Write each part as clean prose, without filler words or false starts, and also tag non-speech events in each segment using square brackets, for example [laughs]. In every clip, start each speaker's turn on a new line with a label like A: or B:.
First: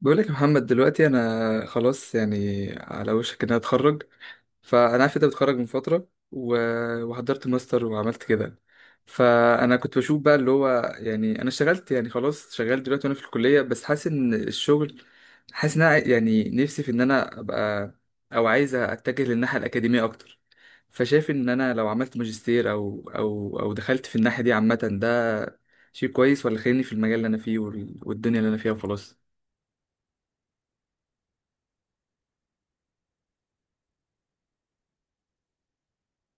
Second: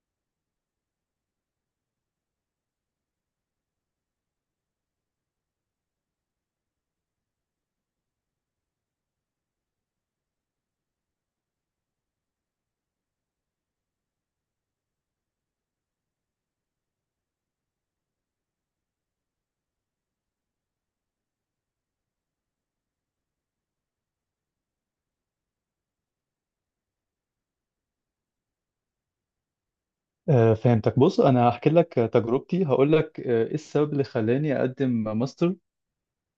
A: بقولك يا محمد، دلوقتي انا خلاص يعني على وشك ان انا اتخرج. فانا عارف انت بتخرج من فتره وحضرت ماستر وعملت كده. فانا كنت بشوف بقى اللي هو، يعني انا اشتغلت يعني خلاص، شغال دلوقتي وانا في الكليه، بس حاسس ان أنا يعني نفسي في ان انا ابقى، او عايز اتجه للناحيه الاكاديميه اكتر. فشايف ان انا لو عملت ماجستير، او دخلت في الناحيه دي عامه، ده شيء كويس ولا خليني في المجال اللي انا فيه والدنيا اللي انا فيها وخلاص.
B: فهمتك. بص، انا هحكي لك تجربتي، هقول لك ايه السبب اللي خلاني اقدم ماستر.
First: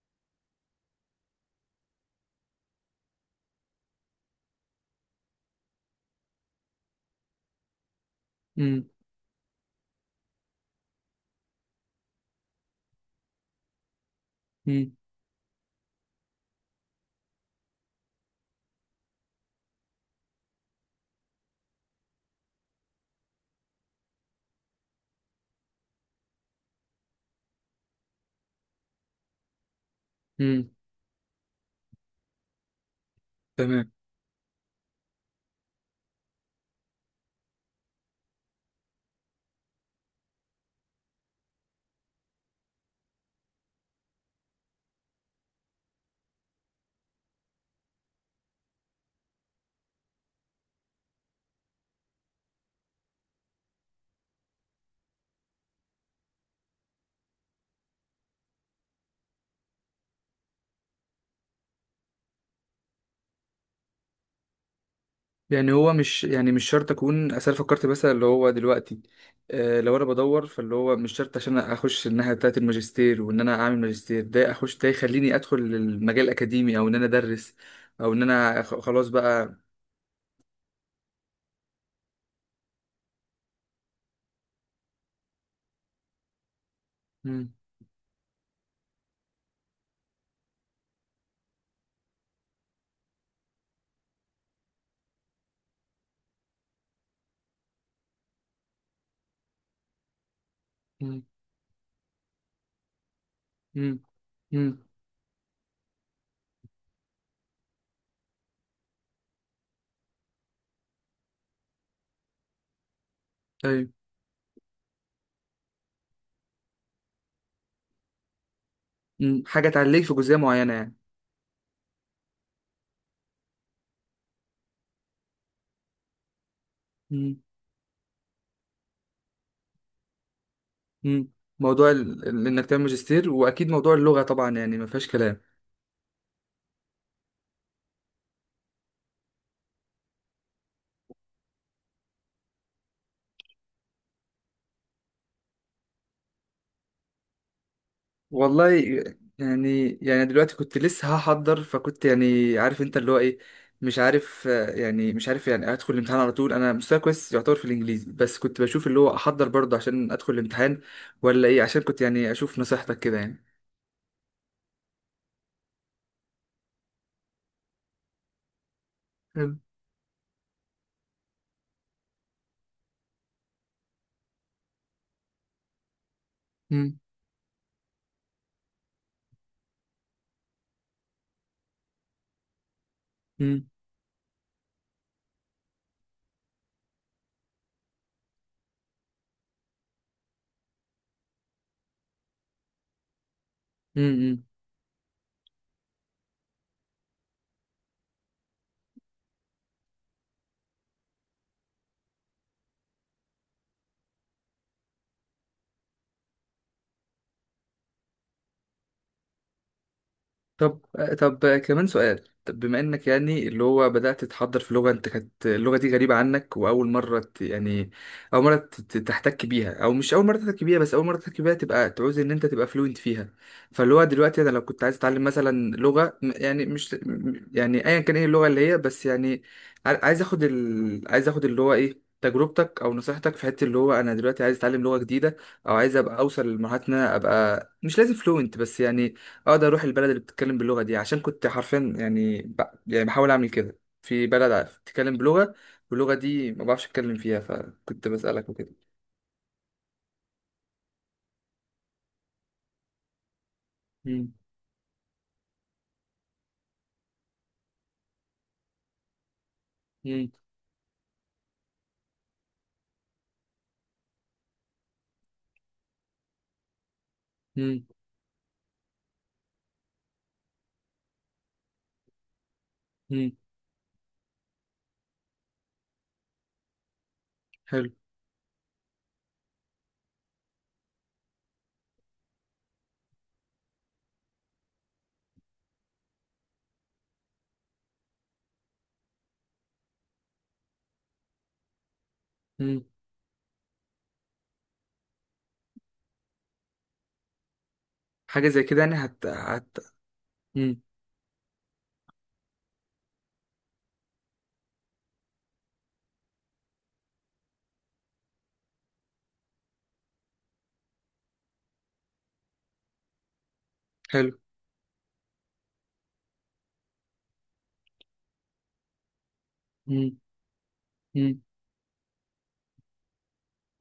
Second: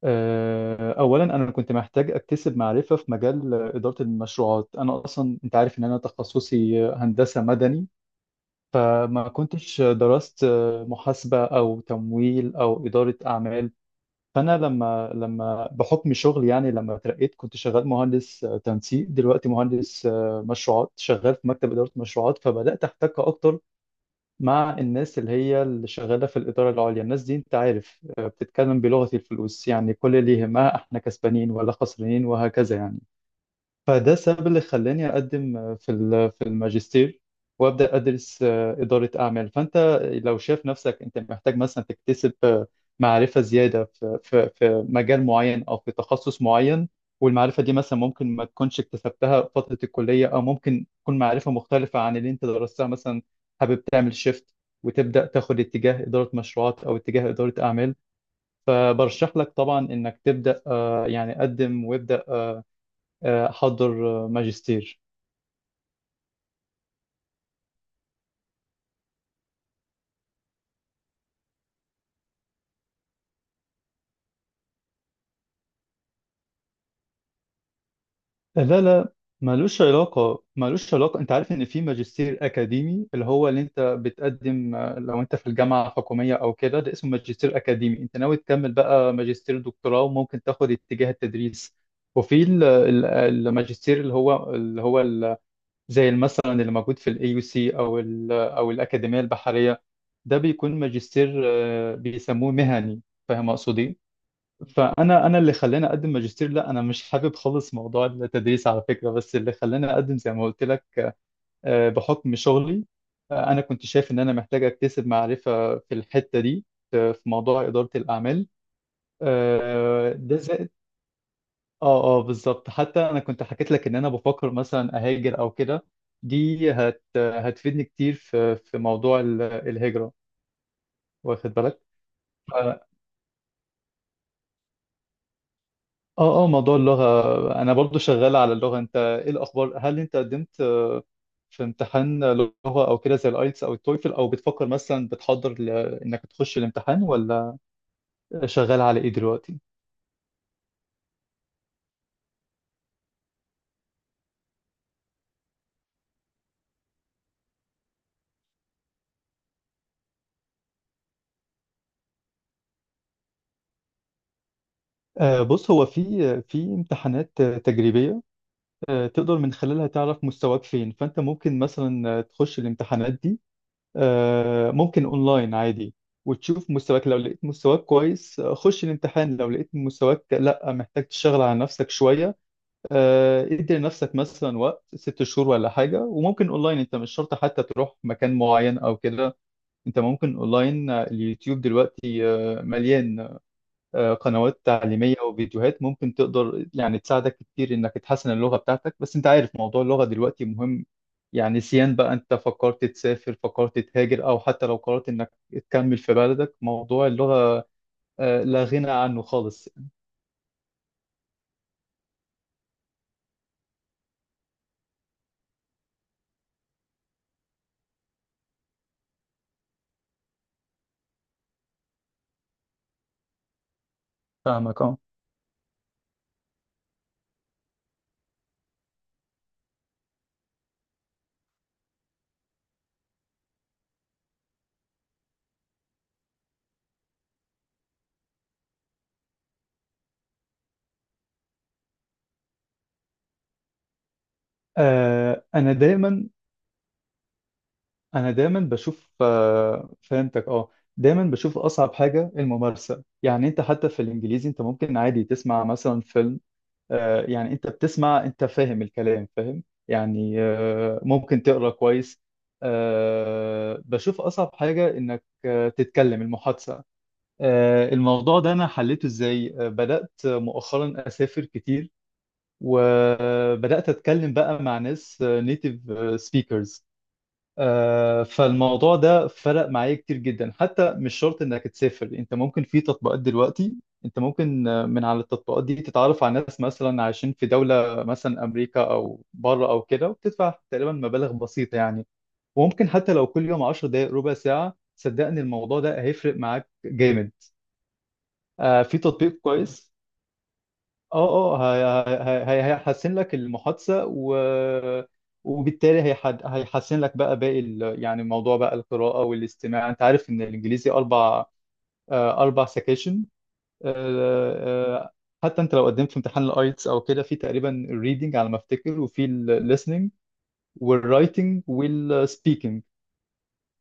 B: اولا، انا كنت محتاج اكتسب معرفه في مجال اداره المشروعات. انا اصلا انت عارف ان انا تخصصي هندسه مدني، فما كنتش درست محاسبه او تمويل او اداره اعمال. فانا
A: مم.
B: لما بحكم شغلي، يعني لما اترقيت كنت شغال مهندس تنسيق، دلوقتي مهندس مشروعات، شغال في مكتب اداره مشروعات. فبدات احتك اكتر مع الناس اللي هي اللي شغالة في الإدارة العليا. الناس دي أنت عارف بتتكلم بلغة الفلوس، يعني كل اللي
A: مم.
B: يهمها إحنا كسبانين ولا خسرانين وهكذا يعني.
A: تمام.
B: فده السبب اللي خلاني أقدم في الماجستير وأبدأ أدرس إدارة أعمال. فأنت لو شايف نفسك أنت محتاج مثلا تكتسب معرفة زيادة في مجال معين أو في تخصص معين، والمعرفة دي مثلا ممكن ما تكونش اكتسبتها في فترة الكلية، أو ممكن تكون معرفة مختلفة عن اللي أنت درستها مثلا، حابب تعمل شيفت وتبدأ تاخد اتجاه إدارة مشروعات أو اتجاه إدارة أعمال. فبرشح لك طبعا إنك تبدأ، يعني قدم وابدأ، احضر ماجستير.
A: يعني هو مش يعني مش شرط اكون، اصل أنا فكرت مثلا اللي هو دلوقتي، لو انا بدور، فاللي هو مش شرط عشان اخش الناحيه بتاعه الماجستير، وان انا اعمل ماجستير ده، اخش ده يخليني ادخل المجال الاكاديمي او ان انا ادرس، او ان انا خ-
B: لا،
A: خلاص
B: لا،
A: بقى.
B: ملوش علاقة، ملوش علاقة. انت عارف ان في ماجستير اكاديمي، اللي هو اللي انت بتقدم لو انت في الجامعة الحكومية او كده، ده اسمه
A: مم.
B: ماجستير اكاديمي. انت ناوي تكمل بقى ماجستير دكتوراه وممكن تاخد اتجاه التدريس. وفي الماجستير زي مثلا اللي موجود في الاي يو سي، او الاكاديمية البحرية، ده بيكون
A: مم.
B: ماجستير بيسموه مهني. فاهم اقصد
A: مم.
B: ايه؟
A: مم.
B: فانا اللي خلاني اقدم ماجستير، لا انا مش حابب خالص موضوع التدريس على فكره. بس اللي خلاني اقدم زي ما قلت لك بحكم شغلي. انا كنت
A: ايوه.
B: شايف ان انا محتاج اكتسب معرفه في الحته دي، في موضوع اداره الاعمال.
A: مم. حاجه تعليك في جزئيه
B: ده زائد.
A: معينه يعني.
B: اه، اه، بالظبط. حتى انا كنت حكيت لك ان انا بفكر مثلا اهاجر او كده، دي
A: مم.
B: هتفيدني كتير في موضوع الهجره.
A: مم.
B: واخد بالك؟
A: موضوع انك تعمل ماجستير، واكيد موضوع اللغه طبعا، يعني ما فيهاش كلام.
B: اه، اه، موضوع اللغة. انا برضو شغال على اللغة. انت ايه الاخبار؟ هل انت قدمت في امتحان لغة او كده، زي الايتس او التويفل؟ او بتفكر مثلا انك تخش الامتحان ولا؟
A: والله.
B: شغال على ايه دلوقتي؟
A: يعني دلوقتي كنت لسه هحضر، فكنت يعني عارف انت اللي هو ايه، مش عارف، يعني مش عارف يعني ادخل الامتحان على طول. انا مستواي كويس يعتبر في الانجليزي، بس كنت بشوف اللي هو احضر برضه عشان ادخل الامتحان، ولا ايه، عشان كنت يعني اشوف نصيحتك كده يعني.
B: بص، هو في امتحانات تجريبية تقدر من
A: حلو.
B: خلالها تعرف مستواك فين. فانت ممكن مثلا تخش الامتحانات دي، ممكن اونلاين عادي، وتشوف
A: مم.
B: مستواك. لو لقيت مستواك كويس خش الامتحان. لو لقيت مستواك لا، محتاج تشتغل على نفسك شوية،
A: مم.
B: ادي لنفسك مثلا وقت 6 شهور ولا حاجة. وممكن اونلاين، انت مش شرط حتى تروح مكان معين او كده. انت ممكن اونلاين، اليوتيوب دلوقتي مليان
A: مم.
B: قنوات تعليمية وفيديوهات ممكن تقدر يعني تساعدك كتير انك تحسن اللغة بتاعتك. بس انت عارف موضوع اللغة دلوقتي مهم، يعني سيان بقى انت فكرت تسافر، فكرت تهاجر، او حتى لو قررت انك تكمل في بلدك، موضوع اللغة لا غنى عنه خالص.
A: طب طب كمان سؤال. طب بما انك يعني اللي هو بدأت تتحضر في لغة، انت كانت اللغة دي غريبة عنك، واول مرة اول مرة تحتك بيها، او مش اول مرة تحتك بيها، بس اول مرة تحتك بيها تبقى تعوز ان انت تبقى فلوينت فيها. فاللي هو دلوقتي انا لو
B: فاهمك،
A: كنت عايز
B: اه.
A: اتعلم مثلا لغة يعني مش يعني ايا كان ايه اللغة اللي هي، بس يعني عايز اخد اللي هو ايه تجربتك او نصيحتك في حته اللي هو انا دلوقتي عايز اتعلم لغه جديده، او عايز ابقى اوصل لمرحله ان انا ابقى مش لازم فلوينت، بس يعني اقدر اروح البلد اللي بتتكلم باللغه دي، عشان كنت حرفيا يعني يعني بحاول اعمل كده في بلد بتتكلم
B: آه،
A: بلغه،
B: انا
A: واللغه
B: دايما
A: دي ما بعرفش اتكلم فيها، فكنت
B: انا
A: بسالك
B: دايما
A: وكده.
B: بشوف، فهمتك، اه. دايما بشوف اصعب حاجه الممارسه. يعني انت حتى في
A: مم.
B: الانجليزي انت ممكن عادي تسمع مثلا فيلم، يعني انت بتسمع، انت فاهم الكلام، فاهم
A: مم.
B: يعني، ممكن تقرا كويس. بشوف اصعب حاجه انك تتكلم المحادثه.
A: مم.
B: الموضوع ده انا حليته ازاي؟ بدات مؤخرا اسافر كتير،
A: مم.
B: وبدات اتكلم بقى مع ناس نيتيف سبيكرز.
A: حلو.
B: فالموضوع ده فرق معايا كتير جدا. حتى مش شرط انك تسافر، انت ممكن في تطبيقات دلوقتي. انت ممكن من على التطبيقات دي تتعرف على ناس مثلا عايشين في دولة مثلا امريكا او بره او كده، وبتدفع تقريبا مبالغ بسيطة يعني.
A: مم.
B: وممكن حتى لو كل يوم 10 دقائق، ربع ساعة، صدقني الموضوع ده هيفرق معاك جامد.
A: حاجه زي كده يعني
B: في
A: هت
B: تطبيق
A: هت
B: كويس،
A: مم.
B: اه، اه، هيحسن لك المحادثة، وبالتالي هيحسن لك بقى باقي يعني موضوع بقى القراءة والاستماع. انت عارف ان الانجليزي اربع، 4 سكيشن.
A: حلو.
B: حتى انت لو قدمت في امتحان الايتس او كده، في تقريبا الريدنج على ما افتكر، وفي الليسننج
A: مم. مم.
B: والرايتنج والسبيكنج.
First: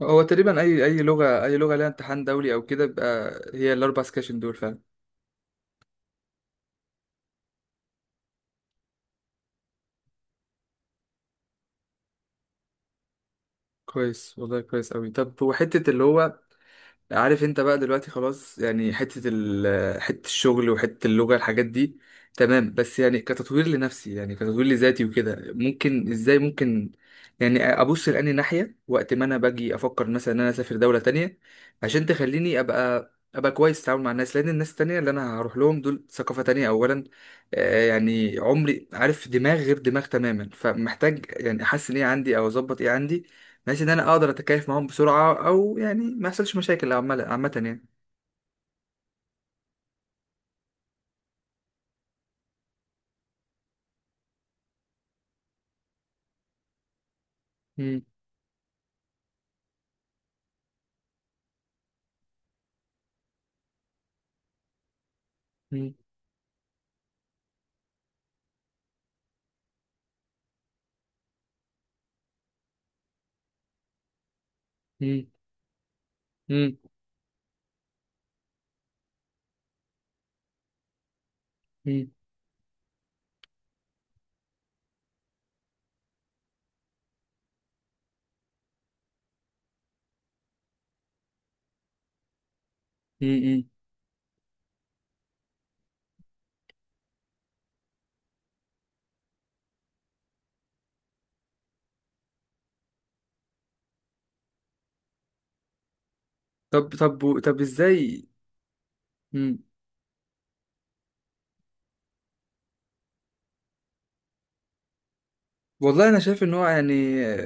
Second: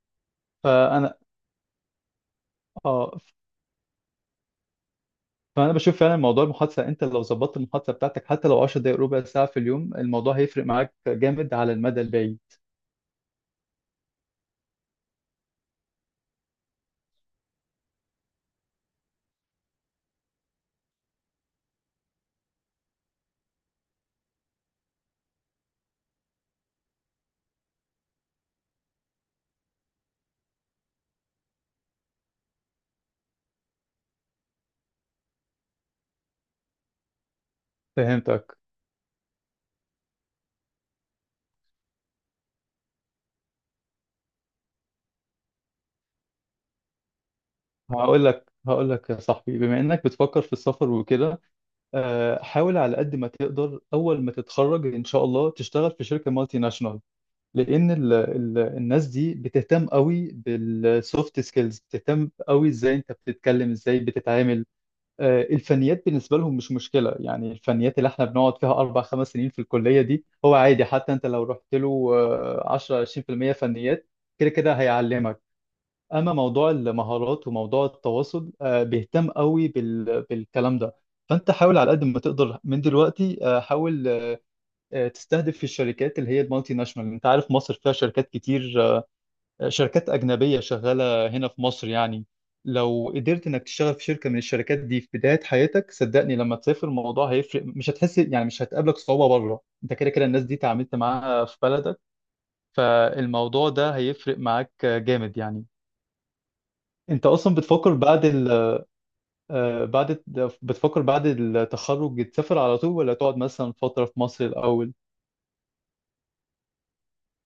A: هو تقريبا اي
B: فانا
A: لغه، اي لغه لها امتحان دولي او كده،
B: اه
A: بيبقى هي الاربع سكاشن دول فعلا.
B: فانا بشوف فعلا موضوع المحادثه، انت لو ظبطت المحادثه بتاعتك حتى لو 10 دقائق ربع ساعه في اليوم، الموضوع هيفرق معاك جامد على المدى البعيد.
A: كويس والله، كويس قوي. طب وحته اللي هو، عارف انت بقى دلوقتي خلاص يعني، حتة الشغل وحتة اللغة، الحاجات دي تمام، بس يعني كتطوير لنفسي، يعني كتطوير لذاتي وكده، ممكن ازاي، ممكن يعني ابص لأني ناحية، وقت ما انا باجي افكر مثلا ان انا اسافر دولة تانية عشان تخليني ابقى كويس في التعامل مع الناس. لان الناس التانية اللي انا هروح لهم دول ثقافة تانية اولا، يعني
B: فهمتك.
A: عمري عارف دماغ غير دماغ تماما، فمحتاج يعني احسن ايه عندي او اظبط ايه عندي، بحيث ان انا اقدر اتكيف معاهم بسرعه، او يعني ما يحصلش مشاكل، عامه عامه يعني.
B: هقول لك يا صاحبي، بما انك بتفكر في السفر وكده، حاول على قد ما تقدر اول ما تتخرج ان شاء الله تشتغل في شركه مالتي ناشونال، لان
A: مم.
B: ال ال الناس دي بتهتم قوي بالسوفت سكيلز، بتهتم قوي ازاي انت بتتكلم، ازاي بتتعامل.
A: مم.
B: الفنيات بالنسبه لهم مش مشكله يعني. الفنيات اللي احنا بنقعد فيها اربع خمس سنين في الكليه دي هو عادي، حتى انت لو رحت له 10 20% فنيات، كده كده
A: مم.
B: هيعلمك. اما موضوع
A: مم.
B: المهارات وموضوع التواصل بيهتم قوي بالكلام ده. فانت حاول على قد ما تقدر من دلوقتي، حاول تستهدف في الشركات اللي هي المالتي ناشونال. انت عارف مصر فيها شركات كتير، شركات اجنبيه شغاله هنا في مصر يعني. لو
A: مم.
B: قدرت انك
A: مم.
B: تشتغل في شركه من الشركات دي في بدايه حياتك، صدقني لما تسافر الموضوع هيفرق، مش هتحس يعني، مش هتقابلك صعوبه بره، انت كده كده الناس دي تعاملت معاها في بلدك. فالموضوع ده هيفرق معاك جامد يعني.
A: طب
B: انت
A: طب
B: اصلا
A: طب
B: بتفكر بعد
A: ازاي؟
B: ال... آه، بعد الت- بتفكر بعد التخرج تسافر على طول، ولا تقعد مثلا فترة في مصر الأول؟
A: والله انا شايف ان هو يعني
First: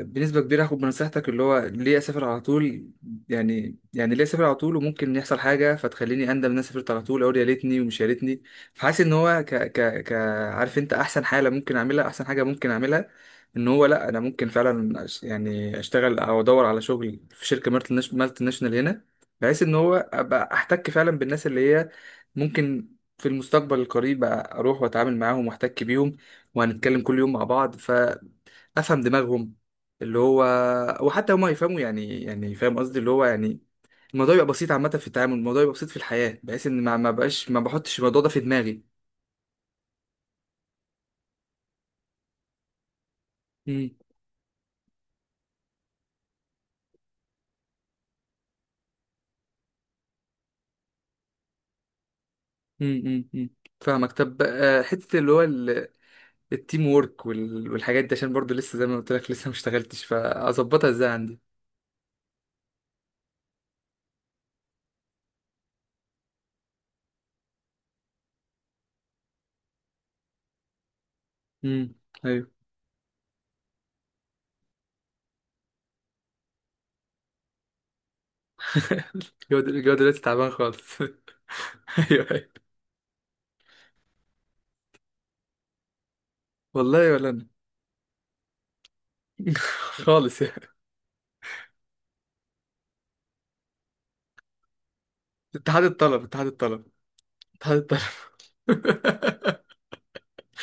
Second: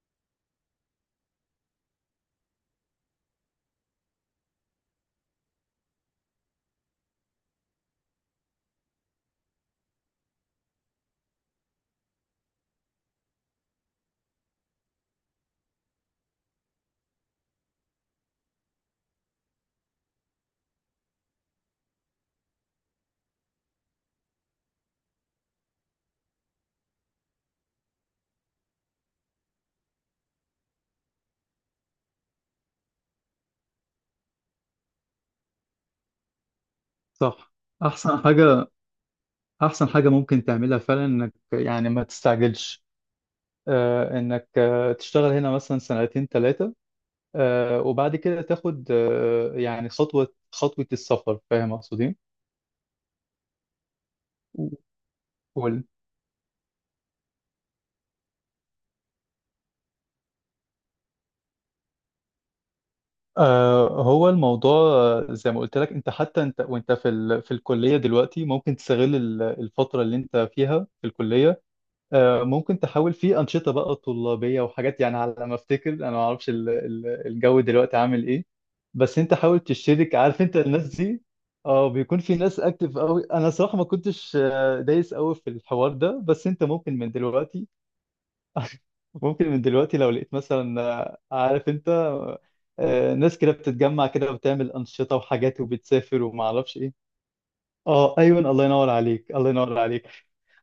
A: بنسبه كبيره هاخد بنصيحتك، اللي هو ليه اسافر على طول، يعني ليه اسافر على طول وممكن يحصل حاجه فتخليني اندم ان انا سافرت على طول، اقول يا ليتني ومش يا ليتني. فحاسس ان هو ك ك ك عارف انت احسن حاله ممكن اعملها، احسن حاجه ممكن اعملها، ان هو لا، انا ممكن فعلا يعني اشتغل او ادور على شغل في شركه مالتي ناشونال هنا، بحيث ان هو ابقى احتك فعلا بالناس اللي هي ممكن في المستقبل القريب اروح واتعامل معاهم واحتك بيهم، وهنتكلم كل يوم مع بعض، افهم دماغهم اللي هو، وحتى هما يفهموا، يعني فاهم قصدي، اللي هو يعني الموضوع يبقى بسيط عامه في التعامل، الموضوع يبقى بسيط في الحياه، بحيث ان ما بقاش
B: صح.
A: ما بحطش
B: احسن
A: الموضوع ده في
B: حاجه
A: دماغي.
B: احسن حاجه ممكن تعملها فعلا انك يعني ما تستعجلش،
A: امم.
B: انك تشتغل هنا مثلا سنتين ثلاثه، وبعد كده تاخد يعني خطوه خطوه السفر. فاهم اقصدين؟
A: امم. امم. فاهمك. طب، حته اللي هو
B: قول.
A: التيم وورك والحاجات دي، عشان برضو لسه زي ما قلت لك، لسه ما اشتغلتش، فاظبطها ازاي عندي؟
B: هو الموضوع زي ما قلت لك، انت حتى انت وانت في الكلية دلوقتي ممكن تستغل الفترة اللي انت فيها في الكلية.
A: امم. ايوه.
B: ممكن تحاول في أنشطة بقى طلابية وحاجات، يعني على ما أفتكر أنا ما أعرفش الجو دلوقتي عامل إيه.
A: [laughs]
B: بس أنت
A: الجو
B: حاول
A: الجو
B: تشترك،
A: دلوقتي
B: عارف
A: تعبان
B: أنت الناس
A: خالص.
B: دي، اه،
A: [laughs]
B: بيكون
A: ايوه،
B: في
A: أيوة.
B: ناس أكتف أوي. أنا صراحة ما كنتش دايس أوي في الحوار ده، بس أنت ممكن
A: والله
B: من
A: ولا انا.
B: دلوقتي. [laughs] ممكن
A: [laughs]
B: من دلوقتي لو لقيت
A: خالص يعني.
B: مثلا عارف أنت ناس كده بتتجمع كده وبتعمل أنشطة وحاجات
A: اتحاد
B: وبتسافر
A: الطلب،
B: وما
A: اتحاد
B: أعرفش
A: الطلب،
B: إيه.
A: اتحاد
B: اه، ايوه، الله ينور عليك، الله
A: الطلب. [laughs]
B: ينور عليك.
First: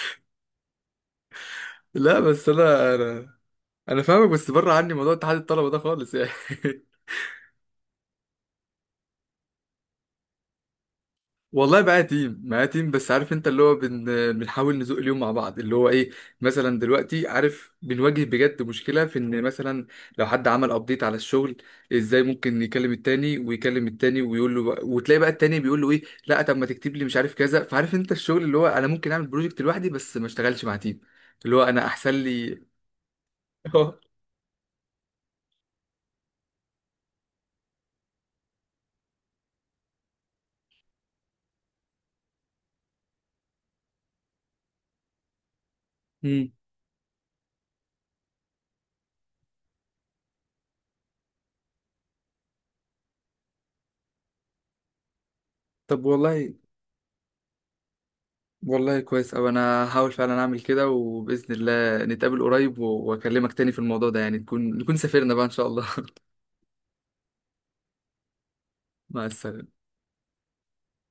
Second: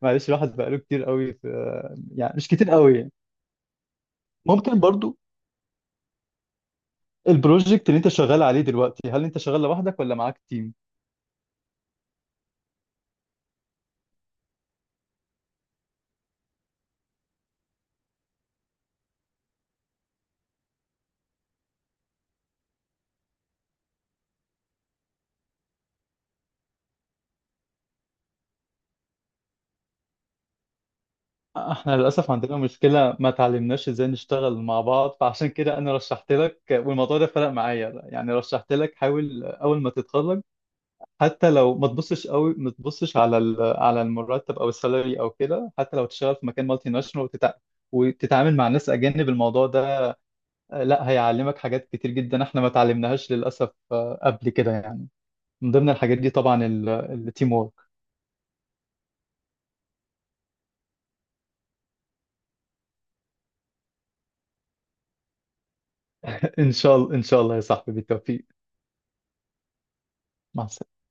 B: معلش، الواحد بقاله كتير قوي في،
A: لا،
B: يعني
A: بس
B: مش كتير
A: انا،
B: قوي.
A: انا فاهمك، بس بره
B: ممكن
A: عني موضوع
B: برضو.
A: اتحاد الطلبه ده خالص يعني. [laughs]
B: البروجكت اللي انت شغال عليه دلوقتي، هل انت شغال لوحدك ولا معاك تيم؟
A: والله معايا تيم، معايا تيم، بس عارف انت اللي هو بنحاول نزوق اليوم مع بعض، اللي هو ايه، مثلا دلوقتي عارف بنواجه بجد مشكله في ان مثلا لو حد عمل ابديت على الشغل، ازاي ممكن يكلم التاني ويكلم التاني ويقول له بقى، وتلاقي بقى التاني بيقول له ايه، لا طب ما تكتب لي مش عارف كذا. فعارف انت الشغل اللي هو انا ممكن اعمل بروجكت لوحدي، بس ما اشتغلش مع تيم، اللي هو انا
B: احنا
A: احسن
B: للاسف عندنا
A: لي.
B: مشكله، ما
A: [laughs]
B: تعلمناش
A: اه.
B: ازاي نشتغل مع بعض. فعشان كده انا رشحت لك، والموضوع ده فرق معايا يعني، رشحت لك حاول اول ما تتخرج. حتى لو ما تبصش قوي، ما تبصش على المرتب او السالري او كده، حتى لو تشتغل في
A: مم.
B: مكان مالتي ناشونال وتتعامل مع ناس اجانب. الموضوع ده لا هيعلمك حاجات كتير جدا احنا ما اتعلمناهاش للاسف قبل كده يعني. من ضمن
A: طب
B: الحاجات دي
A: والله،
B: طبعا التيم وورك.
A: والله كويس أوي، أنا هحاول فعلا أعمل كده، وبإذن الله نتقابل قريب وأكلمك تاني في الموضوع ده، يعني تكون، سافرنا بقى إن شاء الله.
B: [laughs] ان شاء الله، ان شاء الله يا صاحبي، بالتوفيق.
A: [laughs] مع السلامة.
B: مع السلامه.